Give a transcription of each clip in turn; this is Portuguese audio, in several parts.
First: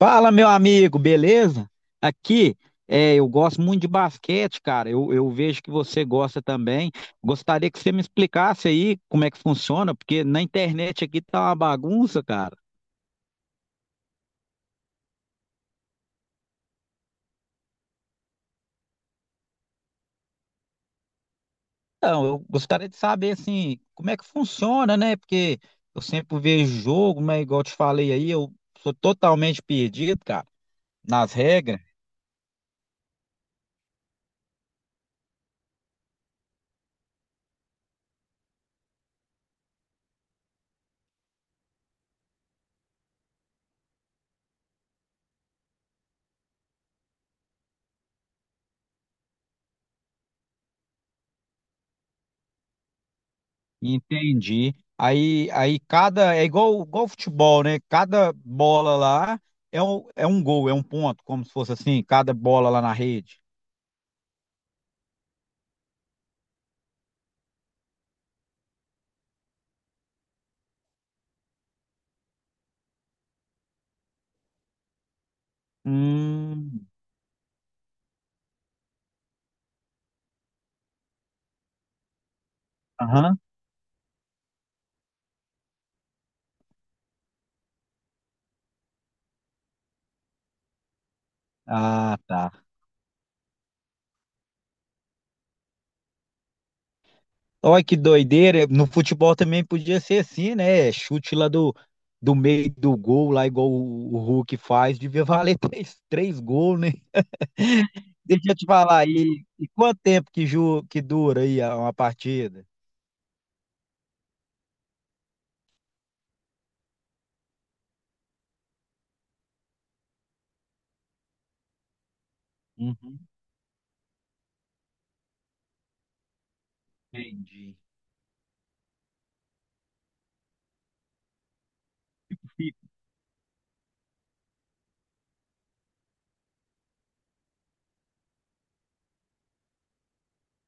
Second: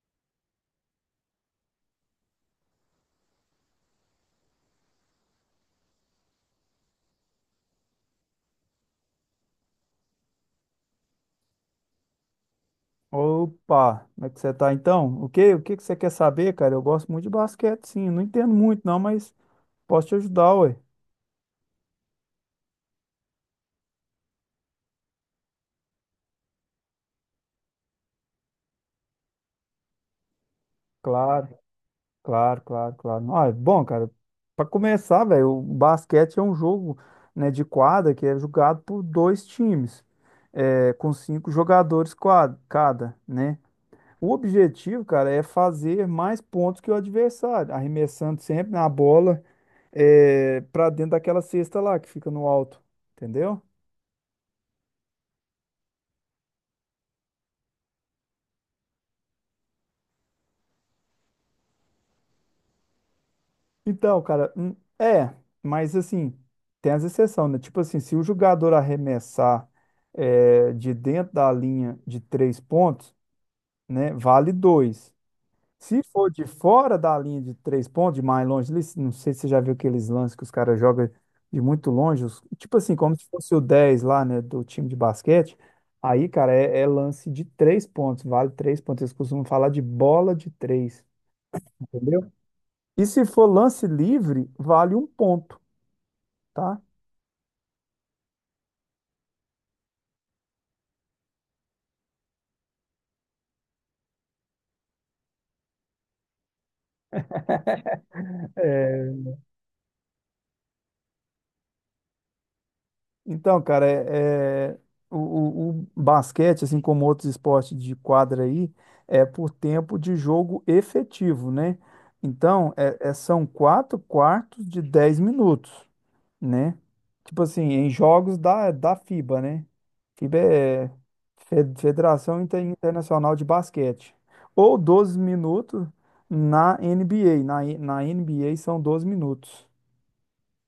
Fala, meu amigo, beleza? Aqui, eu gosto muito de basquete, cara. Eu vejo que você gosta também. Gostaria que você me explicasse aí como é que funciona, porque na internet aqui tá uma bagunça, cara. Opa, como é que você tá então? O que que você quer saber, cara? Eu gosto muito de basquete, sim. Não entendo muito, não, mas posso te ajudar, ué. Então, eu gostaria de saber, assim, como é que funciona, né? Porque eu sempre vejo jogo, mas igual eu te falei aí, eu sou totalmente perdido, cara, nas Claro, regras. claro, claro, claro. Ah, é bom, cara, pra começar, velho, o basquete é um jogo, né, de quadra que é jogado por dois times, com cinco jogadores cada, né? O objetivo, cara, é fazer mais pontos que o adversário, arremessando sempre na bola, pra dentro daquela cesta lá que fica no alto, entendeu? Entendi. Aí cada. É igual futebol, né? Cada bola lá é um gol, é um ponto, como se fosse assim, cada bola lá na rede. Então, cara, mas assim, tem as exceções, né? Tipo assim, se o jogador arremessar de dentro da linha de três pontos, né, vale dois. Se for de Hum. fora da linha de três pontos, de mais longe, ali, não sei se você já viu aqueles lances que os caras jogam de muito longe, tipo assim, como se Aham. fosse o 10 lá, né, do time de basquete, aí, cara, é lance de três pontos, vale três pontos. Eles costumam falar de bola de três, Ah, entendeu? tá. E se for lance livre, vale um ponto, tá? Olha que doideira. No futebol também podia ser assim, né? Chute lá do meio do gol, lá igual o Hulk faz, devia valer três gols, né? Deixa eu te falar É, aí. E quanto tempo que dura aí uma partida? então, cara, o basquete, assim como outros esportes de quadra aí, é por tempo de jogo efetivo, né? Então, Uhum. são quatro quartos de 10 minutos, né? Tipo assim, Entendi. em jogos da FIBA, né? FIBA é Federação Internacional de Basquete. Ou 12 minutos na NBA. Na NBA são 12 minutos,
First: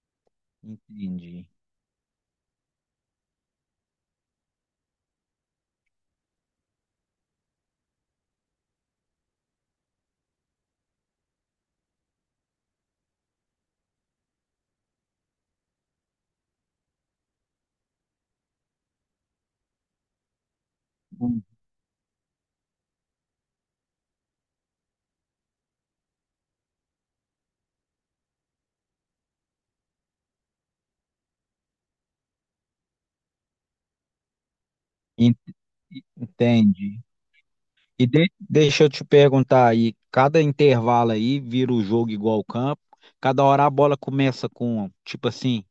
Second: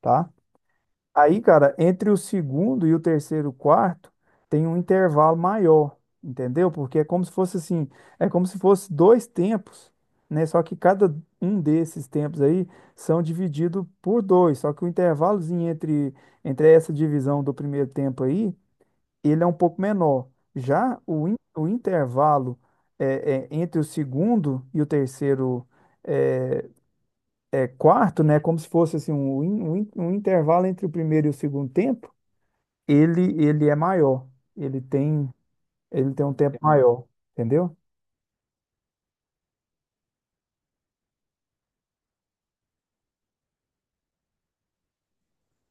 tá? Entendi. Aí, cara, entre o segundo e o terceiro quarto tem um intervalo maior, entendeu? Porque é como se fosse assim, é como se fosse dois tempos, né? Só que cada um desses tempos aí são divididos por dois. Só que o intervalozinho entre essa divisão do primeiro tempo aí, ele é um pouco menor. Já o, in- Hum. o intervalo entre o segundo e o terceiro é, quarto, né? É como se fosse assim, um intervalo entre o primeiro e o segundo tempo ele é maior. Ele tem En- ele tem um tempo Entendi. maior, entendeu? E deixa eu te perguntar aí, cada intervalo aí vira o jogo igual ao campo, cada hora a bola começa com, tipo assim,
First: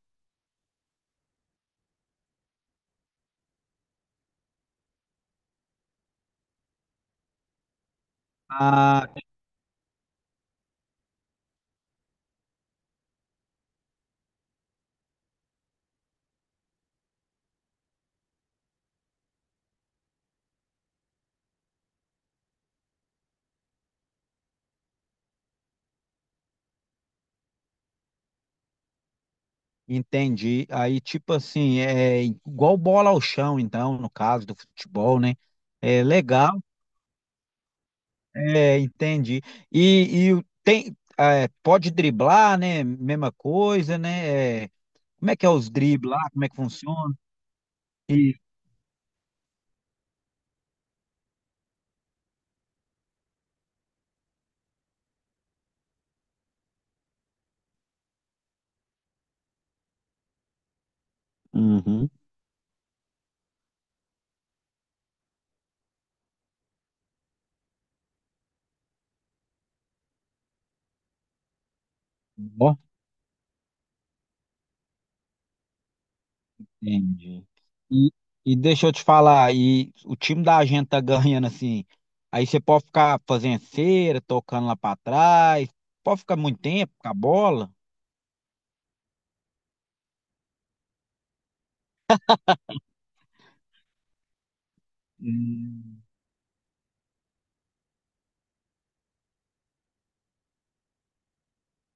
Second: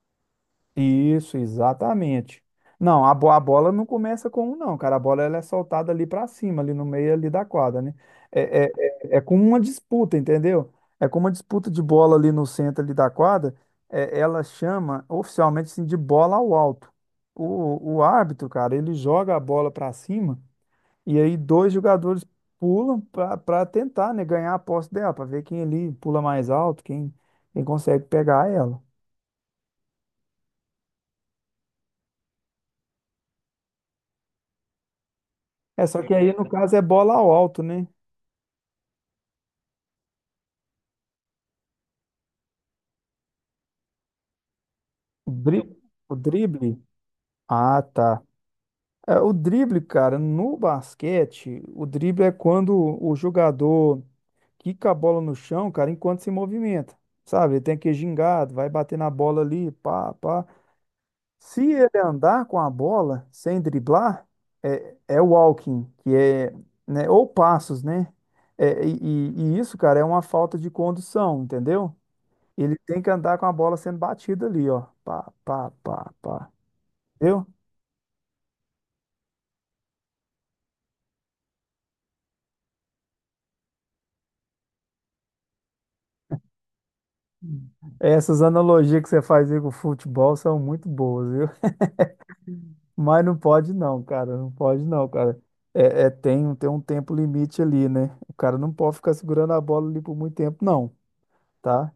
Isso, exatamente. Não, a bola não começa com um, não, cara. A bola ela é soltada ali pra cima, ali no meio ali da quadra, né? É, é, ah, é como uma disputa, entendeu? É como uma disputa de bola ali no centro ali da quadra. Ela chama oficialmente assim, de bola ao alto. O árbitro, cara, ele joga a bola pra cima. E aí dois jogadores pulam para tentar, né, ganhar a posse dela, para ver quem ali pula mais alto, quem consegue pegar ela. entendi. Aí, tipo assim, é igual bola ao chão, então, no caso do futebol, né? Só É que aí no legal, caso é bola ao alto, né? Entendi. E tem, pode driblar, né? Mesma coisa, né? O Como é que é os dri- dribles o lá? Como é que drible. funciona? Ah, tá. E... O drible, cara, no basquete, o drible é quando o jogador quica a bola no chão, cara, enquanto se movimenta. Sabe? Ele tem que ir gingado, vai bater na bola ali, pá, pá. Se ele Uhum. andar com a bola sem driblar, é walking, que é, né, ou passos, né? E isso, cara, é uma falta de condução, entendeu? Ele Ó. tem que andar com a bola sendo batida ali, ó. Pá, pá, pá, pá. Entendi. Viu? E, e deixa eu te falar, e o time da gente tá ganhando assim. Aí você pode ficar fazendo cera, tocando lá pra trás, pode ficar muito tempo com a bola. Essas analogias que você faz aí com o futebol são muito boas, viu? Mas não pode não, cara. Não pode não, cara. Hum, tem um tempo limite ali, né? O cara não pode ficar segurando a bola ali por muito tempo, não, tá?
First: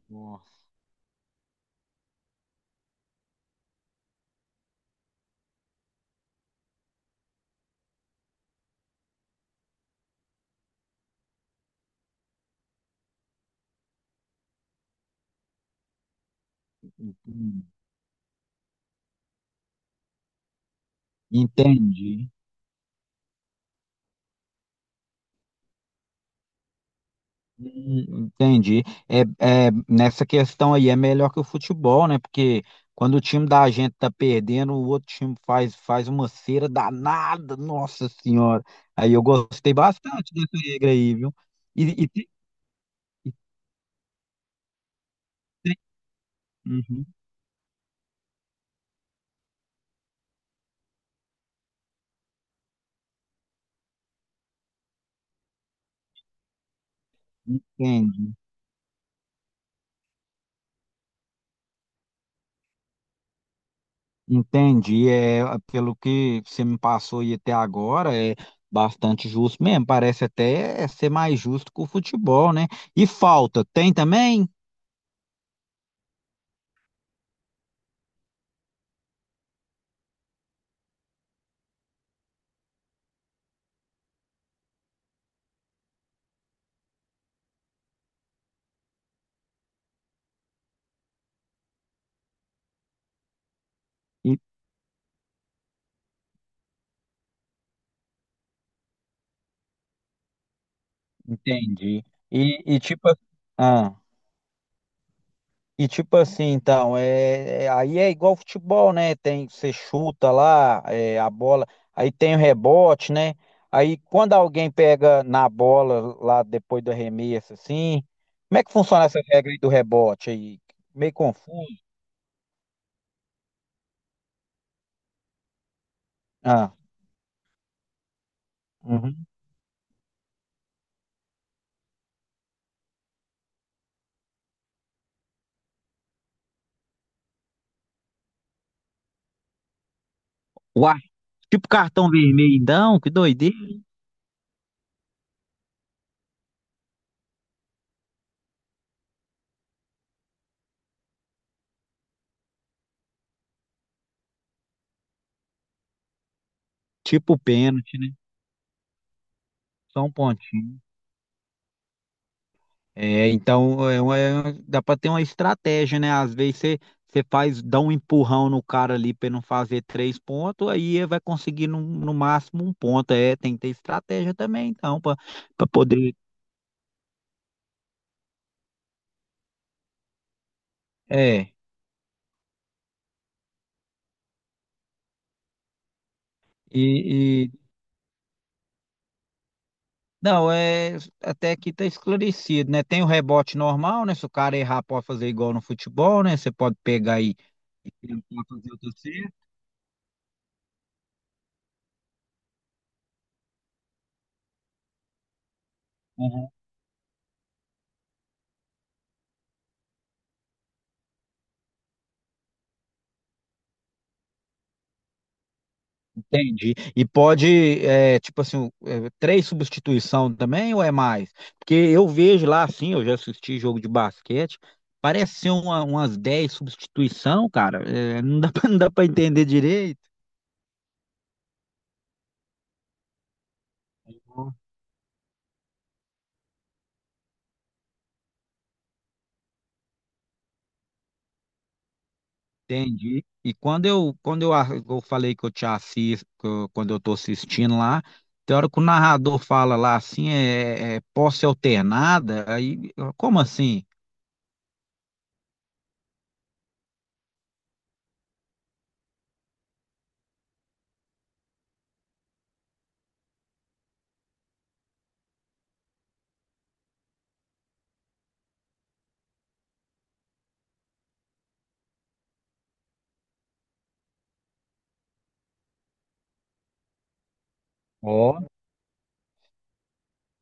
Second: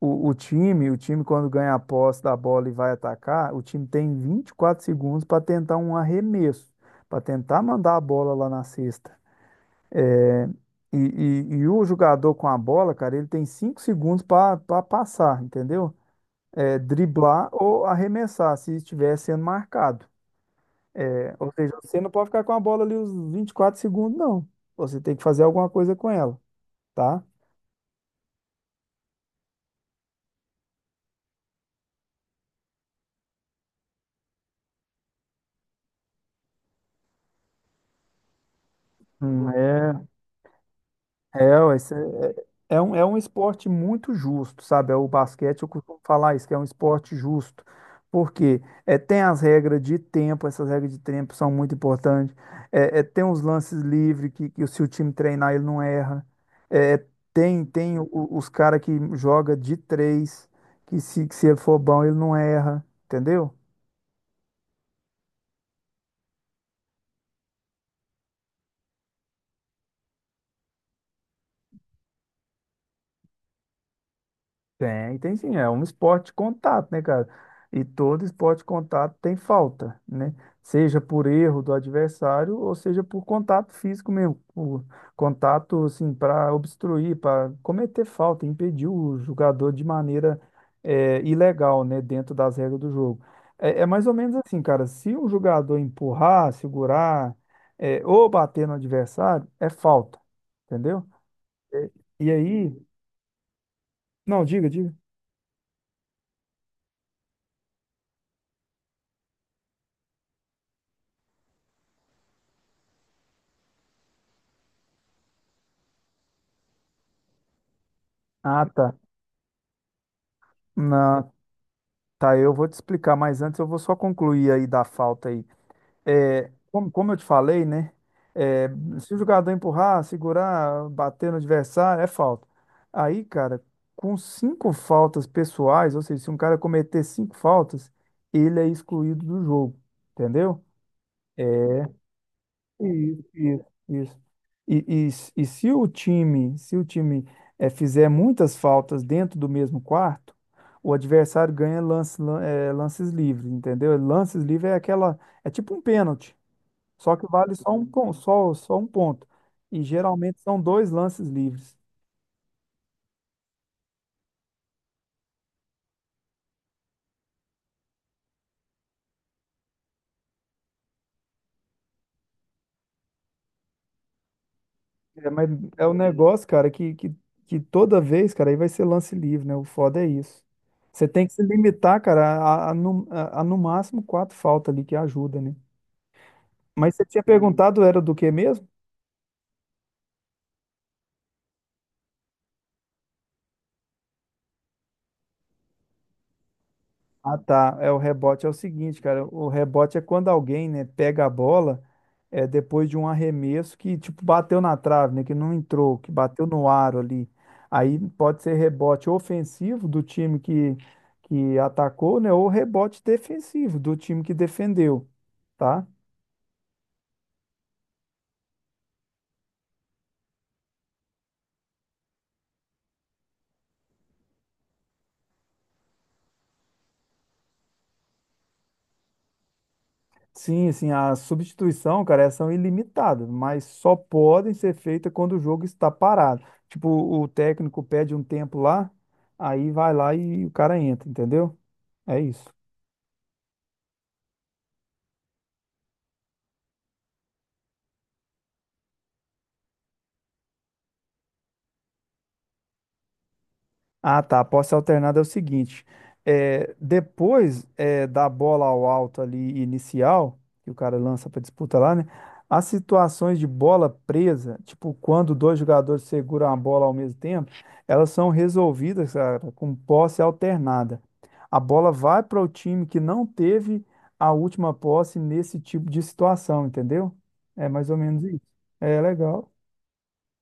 O, o nossa, time, o time quando ganha a posse da bola e vai atacar, o time tem 24 segundos para tentar um arremesso, para tentar mandar a bola lá na cesta. É, E, e o jogador com a bola, cara, ele tem 5 segundos para passar, entendeu? Driblar entendi. ou arremessar se estiver sendo marcado. Ou seja, você não pode Entendi. ficar com a bola ali os 24 segundos, não. Você tem que fazer alguma coisa com ela, tá? Entendi. É, nessa questão aí é melhor que o futebol, né? Porque quando o time da gente tá perdendo, o outro time faz uma cera danada, nossa senhora. Aí eu Hum, gostei é bastante dessa regra aí, viu? Ué, E, e, é é um esporte muito justo, sabe? O basquete, eu costumo falar isso, que é um Uhum, esporte justo. Porque tem as regras de tempo, essas regras de tempo são muito importantes. Tem os lances livres, que se o time treinar, ele não erra. É, é, tem Entendi, os caras que joga de três, que se ele for bom, ele não erra, entendeu? entendi. Pelo que você me passou e até agora, é bastante justo mesmo. Parece até ser mais justo que o futebol, né? E falta, tem também? Tem sim, é um esporte de contato, né, cara? E todo esporte de contato tem falta, né? Seja por erro do adversário ou seja por contato físico mesmo, por contato assim para obstruir, para cometer falta, impedir o jogador de maneira ilegal, né, dentro das regras do jogo. É mais ou menos E- assim, cara. Se o jogador empurrar, segurar, ou bater no adversário, é falta, entendeu? Entendi. E E aí, tipo, ah. não, diga, diga. E tipo assim, então, aí é igual futebol, né? Tem, você chuta lá, a bola, aí tem o rebote, né? Aí quando alguém pega na bola lá depois do arremesso, assim, como é Ah, que tá. funciona essa regra aí do rebote aí? Meio Não, confuso. tá, eu vou te explicar, mas antes eu vou só concluir aí da falta aí. Ah, como eu te falei, né? é, Se o uhum. jogador empurrar, segurar, bater no adversário, é falta. Aí, cara, com cinco faltas pessoais, ou seja, se um cara cometer cinco faltas, ele é excluído do jogo, entendeu? Uai, tipo cartão vermelho, então, que Isso, doideira. isso, isso. E, e se o time fizer muitas faltas dentro do mesmo quarto, o adversário ganha lances livres, entendeu? Lances livres é é tipo um pênalti, só que Tipo vale só um, pênalti, né? pon- só, só um ponto. E Só um geralmente são pontinho. dois lances livres. É, então dá para ter uma estratégia, né? Às vezes você faz, dá um empurrão no cara ali para não fazer três pontos, aí ele vai conseguir no máximo um ponto. Tem que ter estratégia também, então, para Mas é um poder. negócio, cara, que toda vez, cara, aí vai ser lance livre, né? O foda é isso. Você tem que se É, limitar, cara, a no máximo quatro faltas ali que ajuda, né? e, Mas você tinha e- perguntado, era do que mesmo? não, é até aqui tá esclarecido, né? Tem o rebote normal, né? Se o cara errar, pode fazer igual no futebol, né? Você pode pegar e Ah, tá. O tentar rebote é o fazer outra seguinte, cara. certa. O rebote é quando alguém, né, pega a bola depois de um arremesso que, tipo, bateu na trave, né? Que não entrou, que bateu no aro ali. Aí pode ser rebote ofensivo do time que atacou, né? Ou rebote defensivo do time que defendeu, tá? Entendi. E pode, tipo assim, três substituição também ou é mais? Porque eu vejo lá, assim, eu já assisti jogo de basquete, parece ser umas 10 substituição, cara. Não dá pra, não dá pra entender direito. Sim, sim, a substituição, cara, elas são ilimitadas, mas só podem ser feitas quando o jogo está parado. Tipo, o técnico pede um tempo lá, aí vai lá e o cara entra, entendeu? É isso. Entendi. E eu falei que eu te assisto, quando eu tô assistindo lá, tem hora que o narrador fala lá assim, é posse alternada, aí, como assim? Ah, tá. A posse alternada é o seguinte: depois da bola ao alto ali inicial, que o cara lança para disputa lá, né? As situações de bola presa, tipo quando dois jogadores seguram a bola ao mesmo tempo, elas são resolvidas, cara, com posse alternada. A bola vai para o time que não teve a última posse nesse tipo de situação, entendeu? É mais ou menos isso. É legal.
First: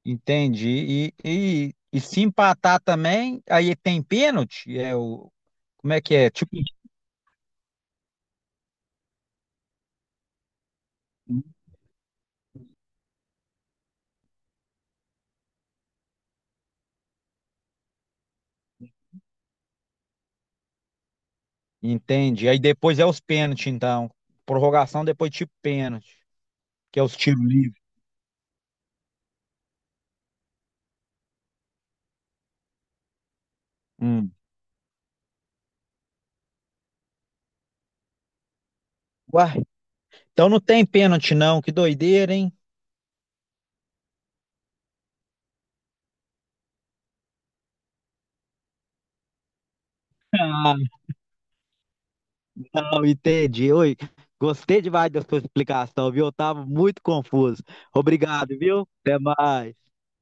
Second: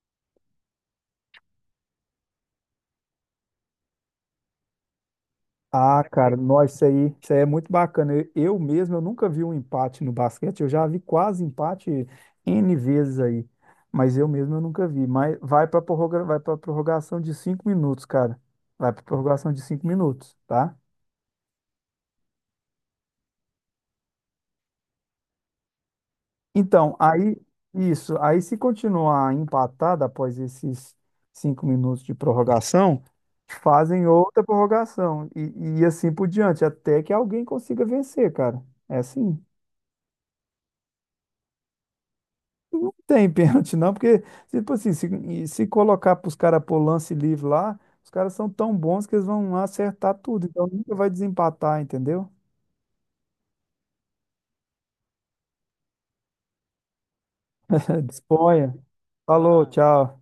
Entendi. E se empatar também, aí tem pênalti? Como é Ah, que é? cara, Tipo, nossa, isso aí é muito bacana. Eu mesmo, eu nunca vi um empate no basquete. Eu já vi quase empate N vezes aí, mas eu mesmo eu nunca vi. Mas vai para prorrogação de 5 minutos, cara. Vai para prorrogação de cinco minutos, tá? entendi. Aí depois é os pênaltis, então. Prorrogação, depois tipo pênalti, Então, que é os aí tiros livres. isso, aí se continuar empatado após esses 5 minutos de prorrogação, fazem Hum. outra prorrogação e assim por diante, até que alguém consiga vencer, cara. É assim. Uai, então não tem pênalti não, que doideira, hein? Não tem pênalti, não, porque, tipo assim, se, e se colocar para os caras pôr lance livre lá, os caras são tão bons que eles vão acertar tudo. Então Ah, nunca vai desempatar, entendeu? não, entendi. Oi, gostei demais da sua explicação, viu? Eu tava muito confuso. Obrigado, Disponha. viu? Até Falou, mais. tchau.